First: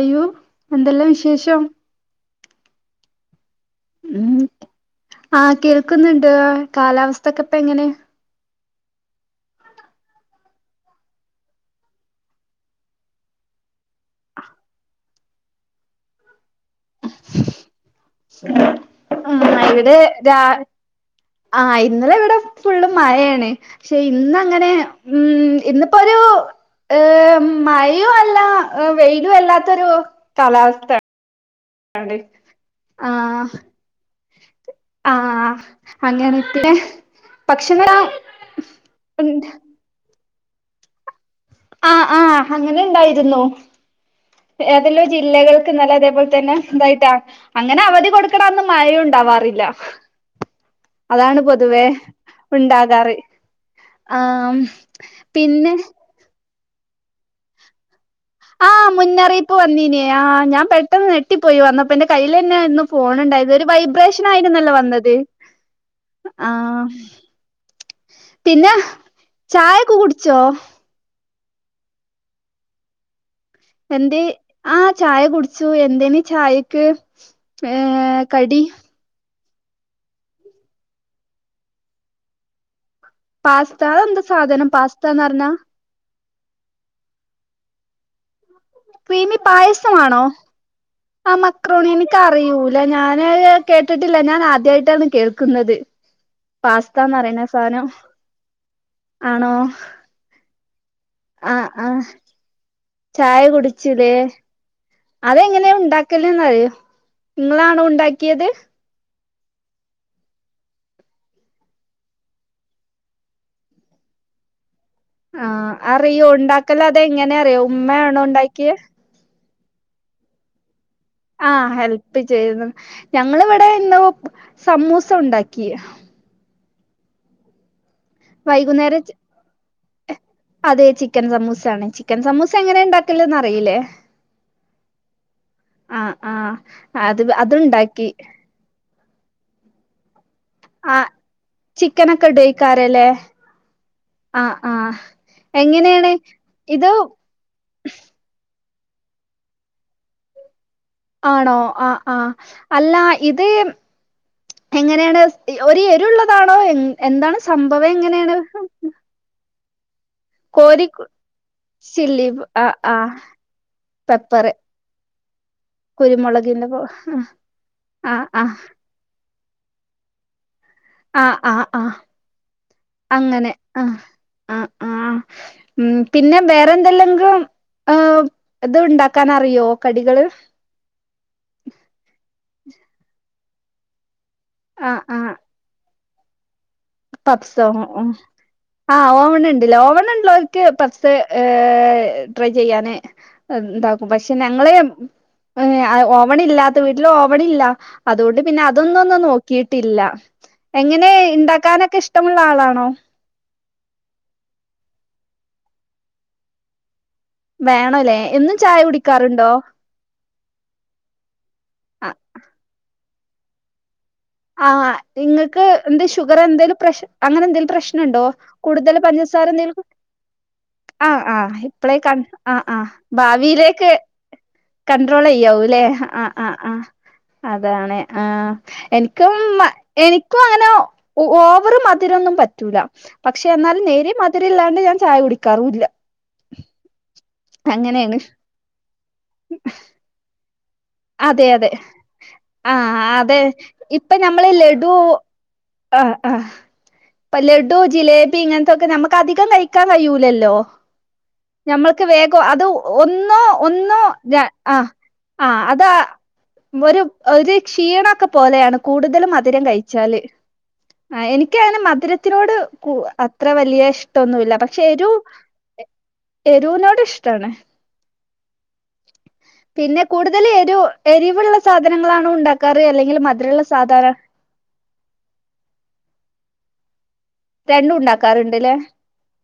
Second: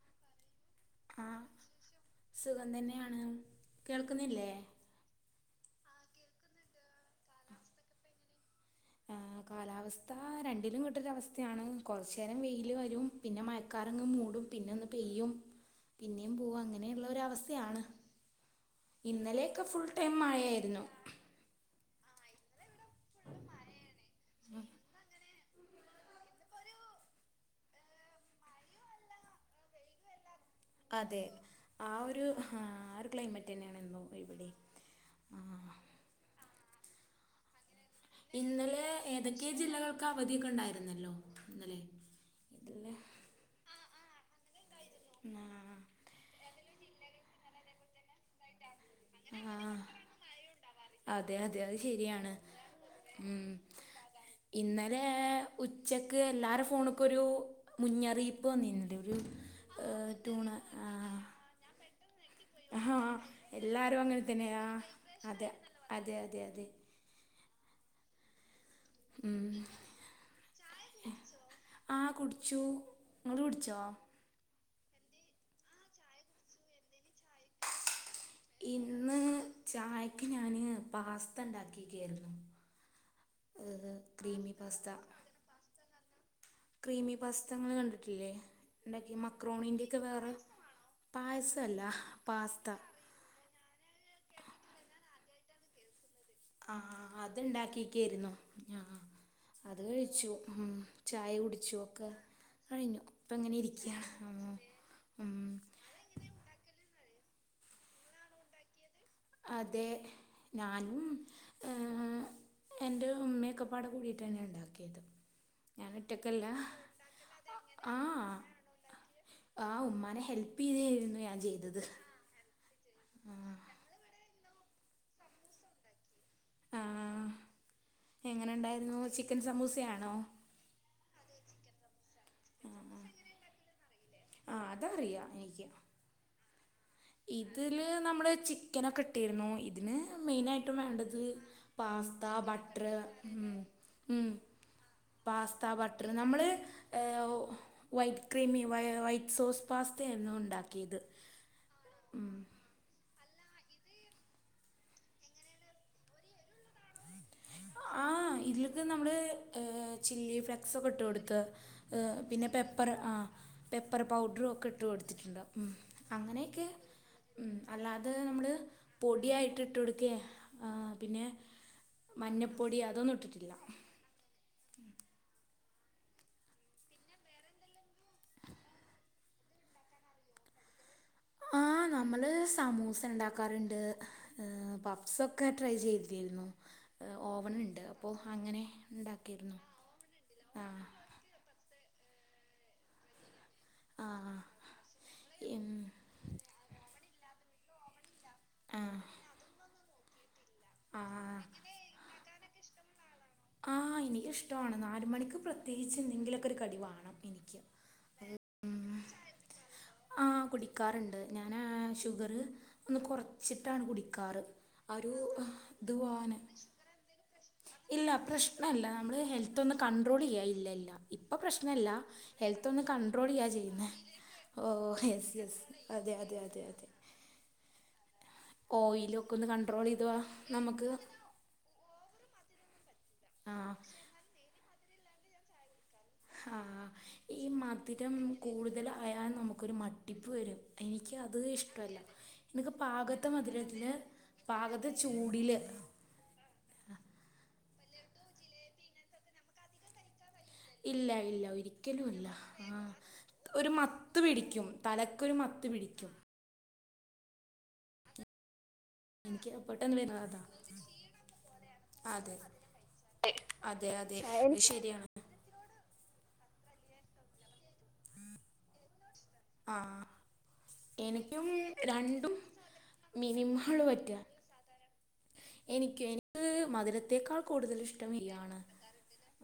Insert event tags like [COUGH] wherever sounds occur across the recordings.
അയ്യോ എന്തെല്ലാം ആഹ് വിശേഷം സുഖം തന്നെയാണ് ഉം കേൾക്കുന്നില്ലേ ആഹ് കേൾക്കുന്നുണ്ട് കാലാവസ്ഥക്കെ ഇപ്പ എങ്ങനെ ആ കാലാവസ്ഥ രണ്ടിലും കേട്ടൊരു അവസ്ഥയാണ് കുറച്ച് നേരം വെയില് വരും പിന്നെ മഴക്കാറങ്ങ് മൂടും പിന്നെ ഒന്ന് പെയ്യും പിന്നേം പോവും അങ്ങ ഇങ്ങനെയുള്ളരവസ്ഥയാണ് ഉം ഇന്നലെയൊക്കെ ഫുൾ ഇവിടെ ടൈം രാ മഴയായിരുന്നു. ആഹ് ഇന്നലെ ഇവിടെ ഫുള്ള് മഴയാണ് പക്ഷെ ഇന്നങ്ങനെ ഉം ഇന്നിപ്പോ ഒരു ഏ മഴയും അല്ല വെയിലും അല്ലാത്തൊരു കാലവസ്ഥയാണ് അതെ ആ ഒരു ഒരു ആ ക്ലൈമറ്റ് തന്നെയാണ് ഇന്നും ഇവിടെയും ആ ആഹ് അങ്ങ ഇട്ടെ ഇന്നലെ ഏതൊക്കെ ജില്ലകൾക്കാ അവതിയൊക്കെണ്ടായിരുന്നല്ലോ ആ ആ അങ്ങനെണ്ടായിരുന്നു ഏതെല്ലോ ജില്ലകൾക്ക്ന്നല അതേപോലെ തന്നെ ന്തായിട്ടാ അങ്ങനെ അവധി കൊടുക്കണ ആഹ് മഴയുണ്ടാവാറില്ല ആഹ് അതെ അതാണ് അതെ അത് പൊതുവേ ശരിയാണ് ഉണ്ടാകാറ് ഉം ആ പിന്നെ ണക്കൊരു മുന്നറിയിപ്പ് ആ വന്നിരുന്നില്ലേ ഒരു മുന്നറിയിപ്പ് വന്നീന ഏഹ് ആ ടൂണ ഞാൻ ആ പെട്ടെന്ന് ഞെട്ടിപ്പോയി വന്നപ്പൊ കയ്യിൽ തന്നെയാരുന്നു ആഹാ ഫോൺ ഉണ്ടായത് ഒരു എല്ലാരും അങ്ങനെ വൈബ്രേഷൻ തന്നെയാ ആയിരുന്നല്ലോ വന്നത് അതെ അതെ അതെ ആ അതെ പിന്നെ ഉം ചായൊക്കെ കുടിച്ചോ ആ കുടിച്ചു ഇങ്ങൾ കുടിച്ചോ എന്തേ ആ ചായ കുടിച്ചു എന്തേന് ചായക്ക് ഏ കടി ഇന്ന് ചായക്ക് ഞാന് പാസ്ത ഉണ്ടാക്കിക്കയാരുന്നു പാസ്ത അത് എന്താ സാധനം പാസ്ത്താന്ന് പറഞ്ഞാ ക്രീമി പാസ്ത ഇങ്ങള് കണ്ടിട്ടില്ലേ ഇണ്ടാക്കി ക്രീമി മക്രോണിന്റെയൊക്കെ പായസവാണോ വേറെ അ പായസല്ല മക്രോണി എനിക്ക് പാസ്ത അറിയൂല ഞാന് കേട്ടിട്ടില്ല ഞാൻ ആദ്യായിട്ടാണ് കേൾക്കുന്നത് ആ പാസ്താന്ന് അത് പറയണ സാധനം ഇണ്ടാക്കിക്കായിരുന്നു ഞാ ആണോ അത് കഴിച്ചു ചായ ആ കുടിച്ചും ആ ഒക്കെ കഴിഞ്ഞു ഇപ്പം ചായ ഇങ്ങനെ ഇരിക്കയാണ് കുടിച്ചില്ലേ ഉം ഉം അതെങ്ങനെയാ ഉണ്ടാക്കല്ന്നറിയോ നിങ്ങളാണോ ഉണ്ടാക്കിയത് അതെ ഞാനും ഏ എൻ്റെ ഉമ്മേക്കുപ്പാടെ കൂടിയിട്ട ഞാൻ ഉണ്ടാ ആ അറിയോ ഉണ്ടാക്കല് അത് എങ്ങനാ അറിയൂ ഉമ്മയാണോ ഉണ്ടാക്കിയെ ആ ഉമ്മാനെ ഹെൽപെയ്ത ആ ഹെൽപ്പ് ചെയ്ത് ആഹ് ഞങ്ങളിവിടെ ഇന്ന് ഉപ് സമൂസ ഉണ്ടാക്കി ആ ആ എങ്ങനെ ഉണ്ടായിരുന്നു വൈകുന്നേരം ചിക്കൻ സമൂസയാ അതെ ചിക്കൻ സമൂസാണ് ചി ക്കൻ സമൂസ എങ്ങനെ ഇണ്ടാക്കല്ന്ന് അറിയില്ലേ ആഹ് അതറിയാം എനിക്ക് ആഹ് ആഹ് ഇതില് നമ്മള് ചിക്കനൊക്കെ ഇട്ടിരുന്നു ഇ ഇതിന് മെയ്നായിട്ടും ആ വേണ്ടത് പാസ്ത ചിക്കനൊക്കെ ബട്ട്റ് ഇടേക്കാരല്ലേ ഉം ഉം ആഹ് ആഹ് പാസ്ത ബട്ട്റ് എങ്ങനെയാണ് നമ്മള് ഇത് ഏഹ് വൈറ്റ് ക്രീം യൂ വൈ വൈറ്റ് സോസ് പാസ്തയായിരുന്നു ഉണ്ടാക് ക്കീത് ആണോ ആഹ് ആഹ് അല്ലാ ഇത് എങ്ങനെയാണ് ഒരു എരുള്ളതാണോ എഹ് എന്താണ് സംഭവം എങ്ങ ആഹ് ഇതിലൊക്കെ നമ്മള് ഏഹ് ചില്ലി കോരി ഫ്ലക്സൊക്കെ ഇട്ട് കൊടുത്ത് ഏഹ് പിന്നെ പെപ്പറ് ആഹ് പെപ്പർ പൗഡറും പെപ്പറ് ഒക്കെ ഇട്ട് കൊടുത്തിട്ടുണ്ടവും ഉം കുരുമുളകിന്റെ അങ്ങനെയൊക്കെ പോ ഉം അല്ലാതെ ആഹ് നമ്മള് ആഹ് പൊടിയായി ഇട്ടു കൊടുക്കേ ആഹ് പിന്നെ ആഹ് ആഹ് മഞ്ഞപ്പൊടി അത് അങ്ങനെ ആഹ് ആഹ് ആഹ് ഉം പിന്നെ വേറെന്തെല്ലെങ്കും ഏഹ് എതും ഉണ്ടാക്കാൻ അറിയോ കടികള്? ആഹ് നമ്മള് സ് സമൂസ ഉണ്ടാക്കാറ്ണ്ട്. ഹ് ആഹ് ആഹ് പപ്‌സൊക്കെ ട്രൈ ചെയ് തിരുന്നു. പപ്സോ ഉം ആഹ് ഉണ്ടാക്കിയിരുന്നു ഓവനുണ്ട് ല്ലേ ഓവൻ ഉള്ളോർക്ക് ആ പപ്സ്സ് ട്രൈ ചെയ്യാന് ആ പക്ഷേ ഞങ്ങള് ഉം. ഓവൻ ഇല്ലാത്ത വീട്ടില് ഓ ഇവെടില്ല അതുകൊണ്ട് പിന്നെ അതൊന്നും ആ ഒന്ന് നോക്കീട്ടില്ല. എങ്ങനെ ആഹ് ഇണ്ടാ ഇഷ്ടമുള്ള ആളാണോ? ആഹ് എനിക്കിഷ്ടാണ് നാല് മണിക്ക് പ്രത്യേകിച്ച് എന്തെങ്കിലൊക്കെ ഒരു കടി വാണം. എനിക്ക് വേണല്ലേ എന്നും ചായ ഉം കുടിക്കാറുണ്ടോ ആഹ് കുടിക്കാറുണ്ട് ഞാനാ ഷുഗറ് ഒന്നു കോർ ചിട്ടാണ് കുടി ആഹ് നിങ്ങക്ക് എന്ത് പോവാന് ഷുഗർ എന്തെങ്കിലും പ്രഷ് അങ്ങനെ എന്തെങ്കിലും പ്രശ്നുണ്ടോ? പ്രശ്നല്ല നമ്മള് ഹെൽത്ത് ഒന്ന് കൺട്രോൾ ചെയ്യ ഇല്ലല്ല ആഹ് ഇപ്പ ആഹ് പ്രശ്നല്ല ഇപ്പളേ കൺ ആഹ് ഹെൽത്ത് ഒന്ന് ആഹ് കൺട്രോൾ ചെയ്യാ ചെയ്യുന്നേ. ഭാവിയിലേക്ക് കൺട്രോൾ ചെയ്യാവൂലെ ആഹ് ആഹ് അതെ ആഹ് അതെ അതാണ്. ആഹ് ഓയിലൊക്കെ എനിക്കും ഒന്ന് കൺട്രോൾ ചെയ്താൽ എനിക്കും അങ്ങനെ നമുക്ക് ഓവർ മ ത്തിരെന്നും പറ്റൂല. പക്ഷേ എന്നാലും ആഹ് നേരിയ മധുരം ഇല്ലാണ്ട് ഞാൻ ചായ കുടിക്കാറൂല്ല ആഹ് ഈ മധുരം കൂടുതൽ ആയാൽ നമുക്കൊരു മട്ടിപ്പ് വരും. എനിക്ക് അത് അതെ അതെ ഇഷ്ടല്ല എനിക്ക് ആഹ് പാകത്തെ അതെ മധുരത്തില് ഇപ്പ നമ്മള് പാകത്തെ ലഡ്ഡു ചൂടില് ങ്ഹ് ഇപ്പ ല ഡ്ഡു ജിലേബി ഇങ്ങനെത്തക്കെ നമുക്ക് അധികം കഴിക്കാൻ കഴിയൂലല്ലേ ഇല്ല ഇല്ല ഒരിക്കലും ഇല്ല അത് ആഹ് ഒന്നോ ഒരു ഒന്നോ മത്ത് പിടിക്കും ആഹ് തലക്ക് ഒരു ആഹ് മത്ത് പി അതാ ടിക്കും. ഒരു ഒരു ഷീണൊക്കെ പോലെയാണ് കൂടുതൽ എനിക്ക് മധുരം പെട്ടെന്ന് കഴിച്ചാല് വരുന്നത് അതാ എനിക്ക് അങ്ങനെ അതെ മധുരത്തിനോട് അത്ര വലിയ അതെ അതെ ഇഷ്ടോന്നുല്യ അത് പക്ഷേ ശരിയാണ് എരു എരുവിനോട് ഇഷ്ടാണ്. പിന്നെ ആഹ് കൂടുതല് എ എനിക്കും എരിവുള്ള സാധനങ്ങളാണോ രണ്ടും ഉണ്ടാക്കാറ് അല്ലെങ്കിൽ മധുരള്ള മിനിമം ഉള്ളു സാദ പറ്റുക എനിക്ക് ക്ക് മധുര ത്തേക്കാൾ കൂടുതല് രണ്ടും ഇഷ്ടം ഉണ്ടാക്കാറുണ്ട്ല്ലേ [UNINTELLIGIBLE]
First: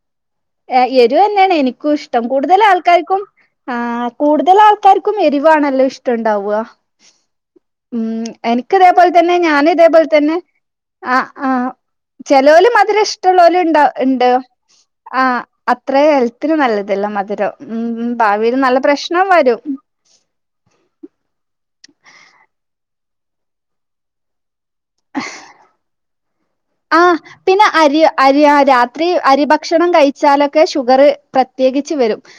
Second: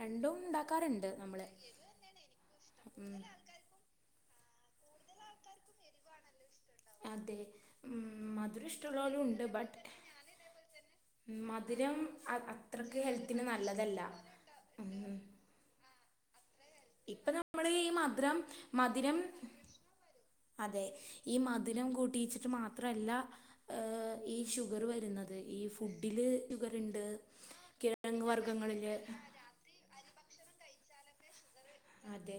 രണ്ടും ഉണ്ടാക്കാറുണ്ട് നമ്മള് എരുവെന്നേണ് എനിക്കും ഇഷ്ടം. കൂടുതല് ഉം ആൾക്കാർക്കും ആ കൂടുതൽ ആൾക്കാർക്കും എരിവാണല്ലോ ഇഷ്ടം ണ്ടാവ. അതെ. ഉം മധുരം ഇതേപോലെ ഇഷ്ടള്ളോലും തന്നെ ഉണ്ട്. ഞാൻ ബട്ട് ഇതേപോലെ തന്നെ ആ ആ മധുരം ചെലോല് അത്രക്ക് മധുരം ഹെൽത്തിന് ഇഷ്ടമുള്ളോല് നല്ലതല്ല. ഉം അത്രേ എ ഒത്തിരി നല്ലതല്ല ഇപ്പൊ മധുരം. നമ്മള് ഈ ഉം മധുരം ഭാവിയി ൽ നല്ല മധുരം പ്രശ്നം വരും. ലം കൂട്ടിയിച്ചിട്ട് മാത്രല്ല ഈ ഷുഗറ് വരുന്നത്. ഈ ഫുഡില് ആ ഷുഗറുണ്ട് പിന്നെ അരി കിഴങ്ങ് അരി രാത്രി വർഗ്ഗങ്ങളില് അരി ഭക്ഷണം കഴിച്ചാല ക്കെ ഷുഗറ് പ്രത്യ പ്രത്യേകിച്ച് വരും. അതെ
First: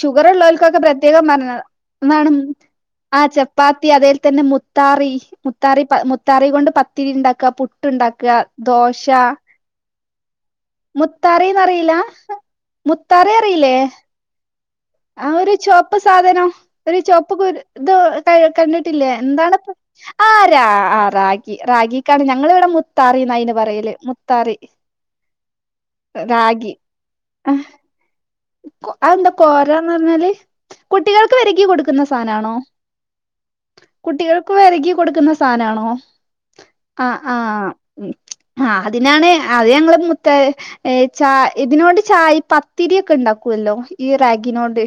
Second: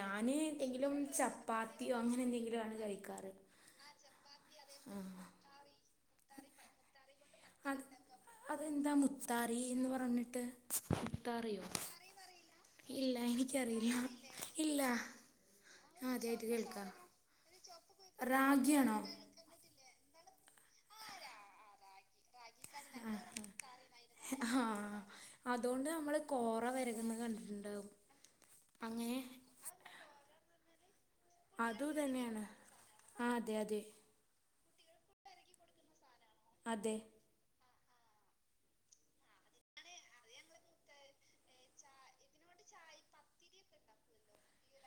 ഷുഗറ് ഉള്ളോൽക്കൊക്കെ എന്തെങ്കിലും പ്രത്യേകം ചപ്പാത്തിയോ അങ്ങനെ പറഞ്ഞതാണ് എന്തെങ്കിലും ആണ് ആ കഴിക്കാറ് ചപ്പാത്തി അതേൽ തന്നെ മുത്താറി ആഹ് മുത്താറി മുത്താറി കൊണ്ട് പത്തിരി ഇണ്ടാക്കി ക്ക അത് പുട്ട്ണ്ടാക്ക അതെന്താ മുത്താറീന്ന് പറഞ്ഞിട്ട് മുത്താറിയോ മുത്താറിന്നറിയില്ല ഇല്ല എനിക്കറിയില്ല. ഇല്ല ആഹ് ഒരു ചൊവപ്പ് ഞാൻ ആദ്യായിട്ട് സാധനം കേൾക്കാ ഒരു ചൊവപ്പ് കുരു ഇത് റാഗിയാണോ കണ്ടിട്ടില്ലേ എന്താണ് ആഹ് രാ ആ റാഗി റഗിക്കാണ് ഞങ്ങ ഞങ്ങിവിടെ മുത്താറിന്ന അയ്ന് പറയലേ മുത്താറി ആഹ് അതുകൊണ്ട് നമ്മള് കോറ രാഗി വെരകുന്നത് കണ്ടിട്ടുണ്ടാവും അ അങ്ങനെ എന്താ കൊറാന്ന് പറഞ്ഞാല് കുട്ടികൾക്ക് വരികി അതും കൊടുക്കുന്ന ഇതന്നെയാണ് സാധനണോ ആഹ് അതെ അതെ കുട്ടികൾ വരകി കൊടുക്കുന്ന സാനണോ അതെ ആഹ് ആഹ് ഉം ആഹ് അതിനാണ് അത് ഞങ്ങള്ൾ മുത്ത ച ഇതിനോണ്ട് ചായി പത്തിരി ഓ ക്കെ ഇണ്ടാക്കുവല്ലോ ഈ റാഗിനോട്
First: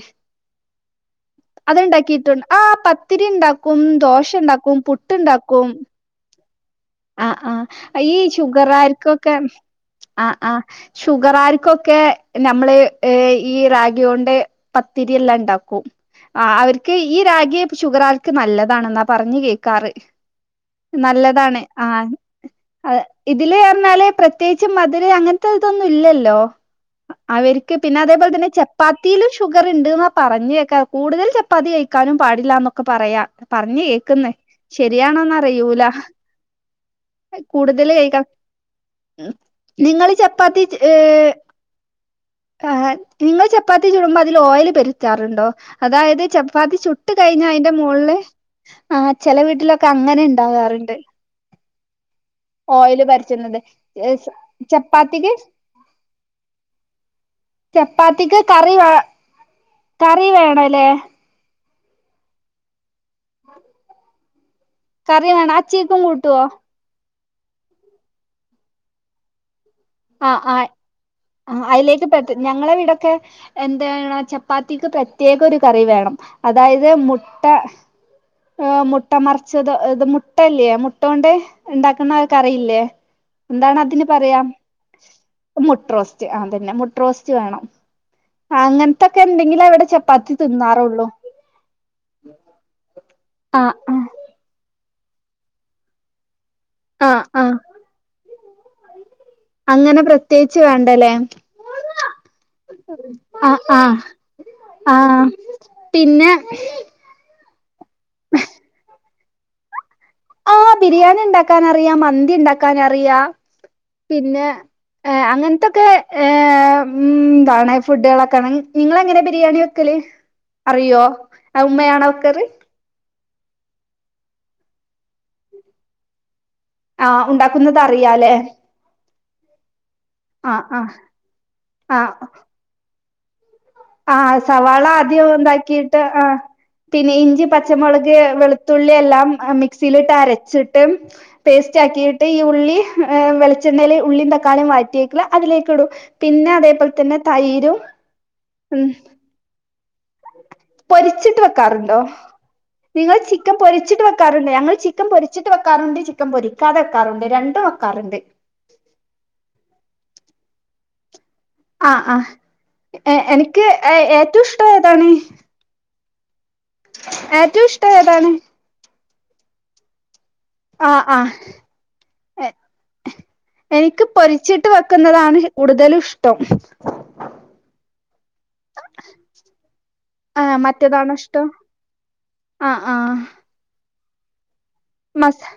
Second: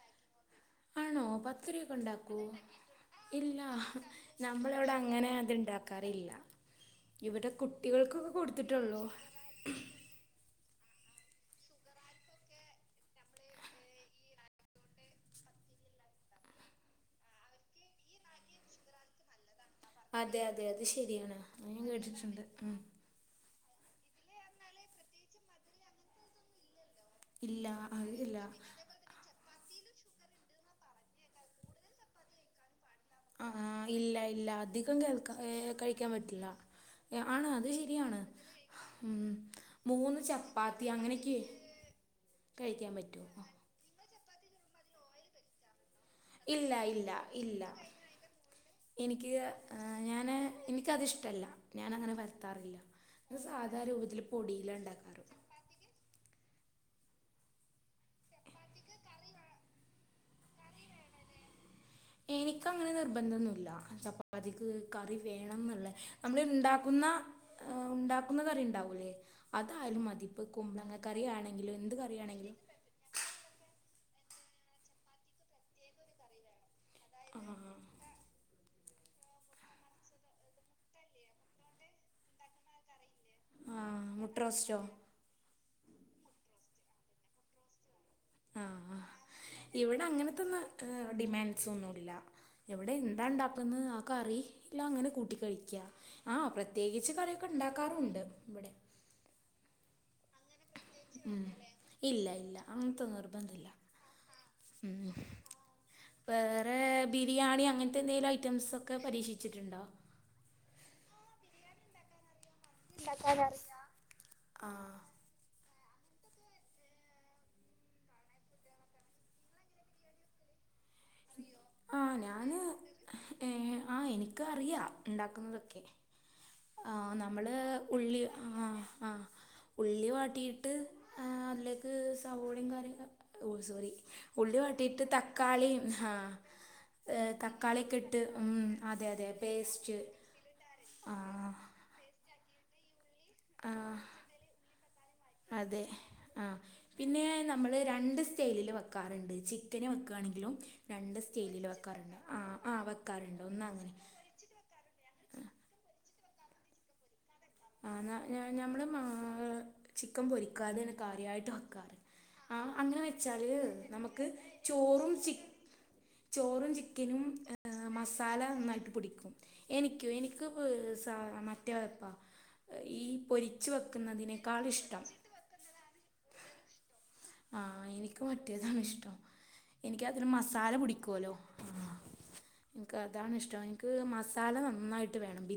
ആണോ പത്തിരി ഓക്കെ ബണ്ടാക്കോ അത്ണ്ടാക്കിയിട്ടുണ്ട് ആഹ് പത്തിരി ഇല്ല ഉണ്ടാക്കും ദോശ ഉണ്ടാക്കും നമ്മളവിടെ അങ്ങനെ പുട്ടുണ്ടാക്കും അത്ണ്ടാക്കാറില്ല ആഹ് ആഹ് ഈ കൊടുത്തിട്ടുള്ളൂ ഷുഗറാർക്കെക്കെ ആഹ് ആഹ് ഷുഗറാർക്കൊക്കെ നമ്മള് ഈ റഗികൊണ്ട് പത്തിരിയെല്ലാം ഇണ്ടാക്കും ആഹ് അവർക്ക് ഈ രാഗിയെ ഷുഗരാർക്ക് നല്ലതാണെന്നാ പറഞ്ഞഞ് കേ അതെ അതെ അതെ ശരിയാണ് കേട്ടിട്ട്ണ്ട് തില് ർഞ്ഞാല് പ്രത്യേകിച്ച് മധുര അങ്ങനത്തെതൊന്നും ഇല്ലല്ലോ ഇല്ല അവർക്ക് പിന്നെ അത് അതേപോലെ ഇല്ല തന്നെ ചപ്പാത്തിയിലും ഷുഗർ ണ്ട് ണ്ട് ന്നാ പറഞ്ഞേക്കാ കൂടുതൽ ചപ്പാത്തി കയ്ക്കാനും പാടില്ലാന്നൊ ക്കെ പറയാ ആ ആ, പർഞ് ഇല്ല കേക്ക്ന്ന് ഇല്ല അധികം കേൾക്കാ ഏ, ശെരിയാണോന്നറിയൂല കഴിക്കാൻ പറ്റില്ല ഏ, ആണ് അത് കൂടുതല് കഴിക്കാ ശരിയാണ് ഉം നിങ്ങള് മൂന്ന് ചപ്പാത്തി അങ്ങനെയൊക്കെ [UNINTELLIGIBLE] കഴിക്കാൻ പറ്റുമോ നിങ്ങള് ചപ്പാത്തി ചുടുമ്പോ ത് ല് ഓയല് [UNINTELLIGIBLE] അതായത് ഇല്ല ചപ്പാത്തി ഇല്ല ചുട്ട് കഴിഞ്ഞ അയ്ന്റെ ഇല്ല മോൾല് ആ എനിക്ക് ചെല വീട്ടിലൊക്കെ അങ്ങനെ ഞാൻ ണ്ടാകാർണ്ട് എനിക്കതിഷ്ടമല്ല ഞാൻ അങ്ങനെ പരത്താറില്ല സാധാ രൂപത്തില് പൊടിലണ്ടാക്കാറ് ചപ്പാത്തിക്ക് ചപ്പാത്തിക്ക് കറി വേ കറി വേണല്ലേ എനിക്കങ്ങനെ നിർബന്തൊന്നുല്ല ച പ്പാത്തിക്ക് കറി വേണം ന്ന്ള്ളെ നമ്മളിണ്ടാക്കുന്ന ആ ഉണ്ടാക്കുന്ന കറി ണ്ടാവൂല്ലേ അതായാലും മതി ആഹ് പ്പ ആഹ് കുമ്പളങ്ങ ആഹ് കറിയാണെങ്കിലും എന്ത് അയിലേക്ക് പറ്റ കറിയാണെങ്കിലും ഞങ്ങളെ ഇവിടൊക്കെ [UNINTELLIGIBLE] ചപ്പാത്തിക്ക് പ്രത്യേകൊരു കറി വേണം അതായത് അത് മുട്ട ആ മുട്ട മറിച്ചത് ത് മുട്ടല്ലേ മുട്ടോണ്ട് ണ്ടാക്കുന്ന കറിയില്ലേ എന്താണ് ആ അതിന് മുട്ട പറയാം റോസ്റ്റോ മുട്ട്രോസ്റ്റ്. ആ തന്നെ മുട്ട്രോസ്റ്റ് വേണം. ആഹ് ആ അങ്ങനത്തൊക്കെ എന്തെങ്കിലെ ഇവിടെ ഇവെടെ ചപ്പാത്തി അങ്ങനത്തൊന്ന തിന്നാറുള്ളൂ ഡിമാൻഡ് സൊന്നുമില്ല. എവടെ ആഹ് എന്താണ്ടൊക്കന്ന് ആ ആഹ് കറി. ല്ല അങ്ങനെ കൂട്ടി കഴിക്ക. ആ പ്ര പ്രത്യേകിച്ച് ആഹ് കറിയൊക്കെ ആഹ് ഉണ്ടാക്കാറൊണ്ട് ഇവടെ. അങ്ങനെ പ്രത്യേകിച്ച് വേണ്ടല്ലേ ഇല്ല, ഇല്ല അങ്ങനെത്തോന്ന് ആഹ് നിർബന്ധമില്ല. ആഹ് ഉം ആഹ് പിന്നെ വേറെ ബിരിയാണിയ ന്തെലേലും ഐറ്റംസൊക്കെ പരിക്ഷീ ച്ചിട്ടൊണ്ടോ? ഓ ബിരിയാണി ഉണ്ടാക്കാനറിയാം മന്തിയൊണ്ടാ ക്കനറിയാം പിന്നെ ആഹ് അങ്ങനെത്തെക്കെ ഏ മം ധാണായി ഫുഡുകളൊക്കെ. നിങ്ങളെങ്ങനെ ബിരിയാണി വെയ്ക്കല്? അറിയോ ഉയുമ്മയാണോ വയ്ക്കാറ്. ഏ ആ എനികറിയാം ഇണ്ടാക്കുന്നതെക്കെ. ആ ആഹ് നമ്മെള് ഉണ്ടാക്കുന്നത് ഉള്ളി അറിയാല്ലേ ആ ആ ഉള്ളി ആഹ് വാട്ടീട്ട് ആഹ് അതിലേക്ക് ആഹ് സവോളയും കാര്യാക്കെ. ഓ സോറി. ആഹ് ഉള്ളി സവാള വാട്ടീട്ട് ആദ്യം തക്കാളീം. ഇതാക്കിയിട്ട് ആഹ് ഇഞ്ചി പച്ച മൊളക്, ഇട്ട് ഉം, അതെ വെളുത്തുള്ളിയെല്ലാം അതെ പേസ്റ്റ് മിക്സിലിട്ടു അരച്ച ട്ട് ആ പേസ്റ്റാക്കി ട്ടീ ഉള്ളി ഏ വെളച്ചെണ്ണേൽ ആഹ് ഉള്ളീം തക്കാളീം വയറ്റിയേക്കല് അതെ അതിലേക്ക്ടും പിന്നെ ആഹ് അതേ പോലതന്നെ തൈരും ക്കാറുണ്ട് ചി ചിക്കന് വെക്കാണെങ്കിലും. രണ്ട് പൊരിച്ചിട്ട് സ്റ്റൈലില് വെക്കാറുണ്ടോ? വെക്കാറുണ്ട് ആഹ് ആഹ് നിങ്ങള് വെക്കാറുണ്ട് ചിക്കൻ ഒന്ന് അങ്ങനെ പൊരിച്ചിട്ട് വെക്കാറുണ്ട്? ഞങ്ങൾ ചിക്കൻ പൊരിച്ചിട്ട് വെക്കാറുണ്ട് പൊരിക്കാതെക്കാറുണ്ട്. [UNINTELLIGIBLE] ചിക്കൻ പൊരിക്കാതേണ് കാര്യായി ട്ട് ആ വെക്കാറ് ആ അങ്ങനെ വെച്ചാല് എനിക്ക് നമുക്ക് ഏറ്റവും ഇഷ്ടം ഏതാണ് ചോറും ചി ചോറും ചിക്കനും ഏറ്റവും ഇഷ്ടം ഏതാണ് മസാല എനിക്കോ എനിക്ക് ആ ആ [UNINTELLIGIBLE] ഈ പൊരിച്ച് എനിക്ക് വെക്കുന്നതിനേക്കാൾ പൊരിച്ചിട്ട് ഇഷ്ടം വെക്കുന്നതാണ് കൂടുതലും ഇഷ്ടം. ആഹ് എനിക്ക് മറ്റേതാണിഷ്ടം എനിക്ക് അതില് ആ മസാല മറ്റേതാണോ പിടിക്കോല്ലൊ ഇഷ്ടം ആ ആ ഇൻക്കതാണ് ഇഷ്ടം. [UNINTELLIGIBLE] മസാല നമ് മസെ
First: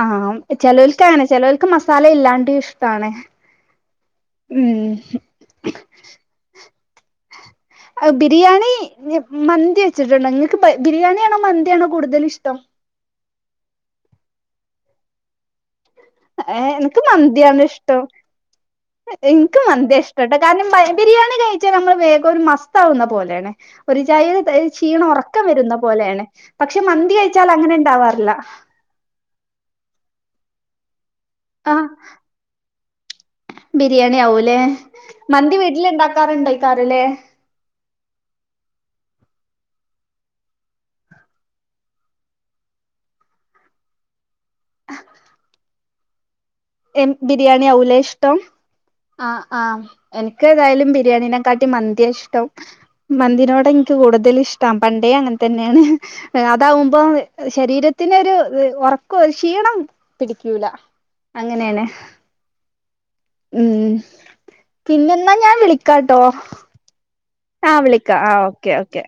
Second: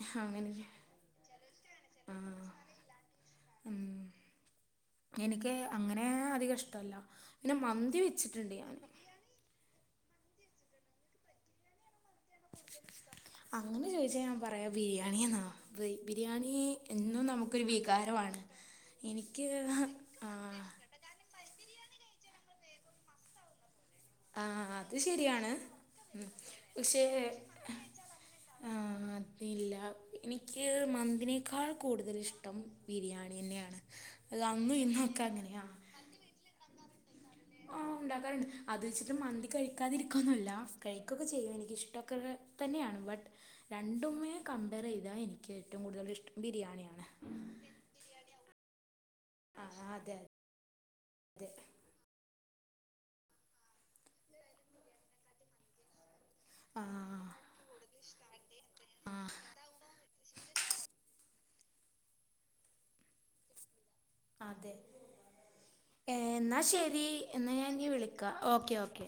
ആ അങ്ങനെ മ് ചെലോല്ക്കാണ് ചെലോല്ക്ക് ആഹ് മസാലയില്ലാണ്ട് ഇഷ്ടാണ് ഉം ഉം എനിക്ക് അങ്ങനെ അധിക ഇഷ്ടവല്ല പിന്നെ മന്തി വെച്ചിട്ടുണ്ട് ഞാന് വച്ചിട്ട്ണ്ടോ ഇങ്ങൾക്ക് ഭയ് ബിരിയാണിയാണോ മന്തിയാണോ കൂടുതലിഷ്ടം അങ്ങനെ ചോയിച്ചാ ഞാൻ പറയാ ബിരിയാണിയെന്നാ ഏ എന്ക്ക് മന്തിയാണ് ഇഷ്ടം വികാരമാണ് എനിക്ക് എന്ക്ക് മന്തിയാ ഇഷ്ട്ടട്ടൊ ആഹ് കാരണം മയെ ബിരിയാണി കഴി ച്ചാ നമ്മള് വേഗം ഒരു മസ്ത്താവുന്ന പോലേണ് ഒരുജായില് തരി ആഹ് അത് ക്ഷീണം ഒറക്കം ശരിയാണ് വരുന്ന പോലേണ്. ഉം പക്ഷെ മന്തി പക്ഷേ കഴിച്ചാലങ്ങനെ ഇണ്ടാവാറില്ല ഹ് മന് തിനേക്കാൾ കൂടുതല് ഇഷ്ടം ബിരിയാണിയന്നാണ്. ബിരിയാണി അഹ് ആവൂലേ അന്നും ഇന്നൊക്കെ മന്തി അങ്ങനെയാണ് വീട്ടിൽ [UNINTELLIGIBLE] ഉണ്ടാക്കാറുണ്ട് അത് വെച്ചിട്ട് മന്തി കഴിക്കാതിരിക്കുന്നല്ല കഴിക്കൊക്കെ ചെയ്യും എനിക്ക് ഇഷ്ടം ഒക്കെ തന്നെയാണ് ബട്ട് രണ്ടുമേ കമ്പയർ ചെയ്താ എനിക്ക്- ഏറ്റവും കൂടുതൽ ഇഷ്ട്ടം എ ബിരിയാണിയാവുലെ ഇഷ്ട്ടം ആ ആ ആഹ് അതെ എനിക്ക് ഏതായാലും അതെ ബിരിയാണിനെകാട്ടി മന്തിയാ ഇഷ്ട്ടം മന്തിനോട് എനിക്ക് കൂടുതലിഷ്ടം പണ്ടേ അങ്ങനെ തന്നേയാണ് അതാവുമ്പോ ആഹ് ശരീരത്തിനൊരു ഒറക്ക ആഹ് ക്ഷീണം പിടിക്കൂല അങ്ങനെയാണ് ഉം അതെ പിന്നെന്നാ ഞാൻ വിളിക്കാട്ടോ എന്നാ ശരി എന്നാ ഞാൻ ആ ഇനി വിളിക്കാം ആ ഓക്കെ ഓക്കെ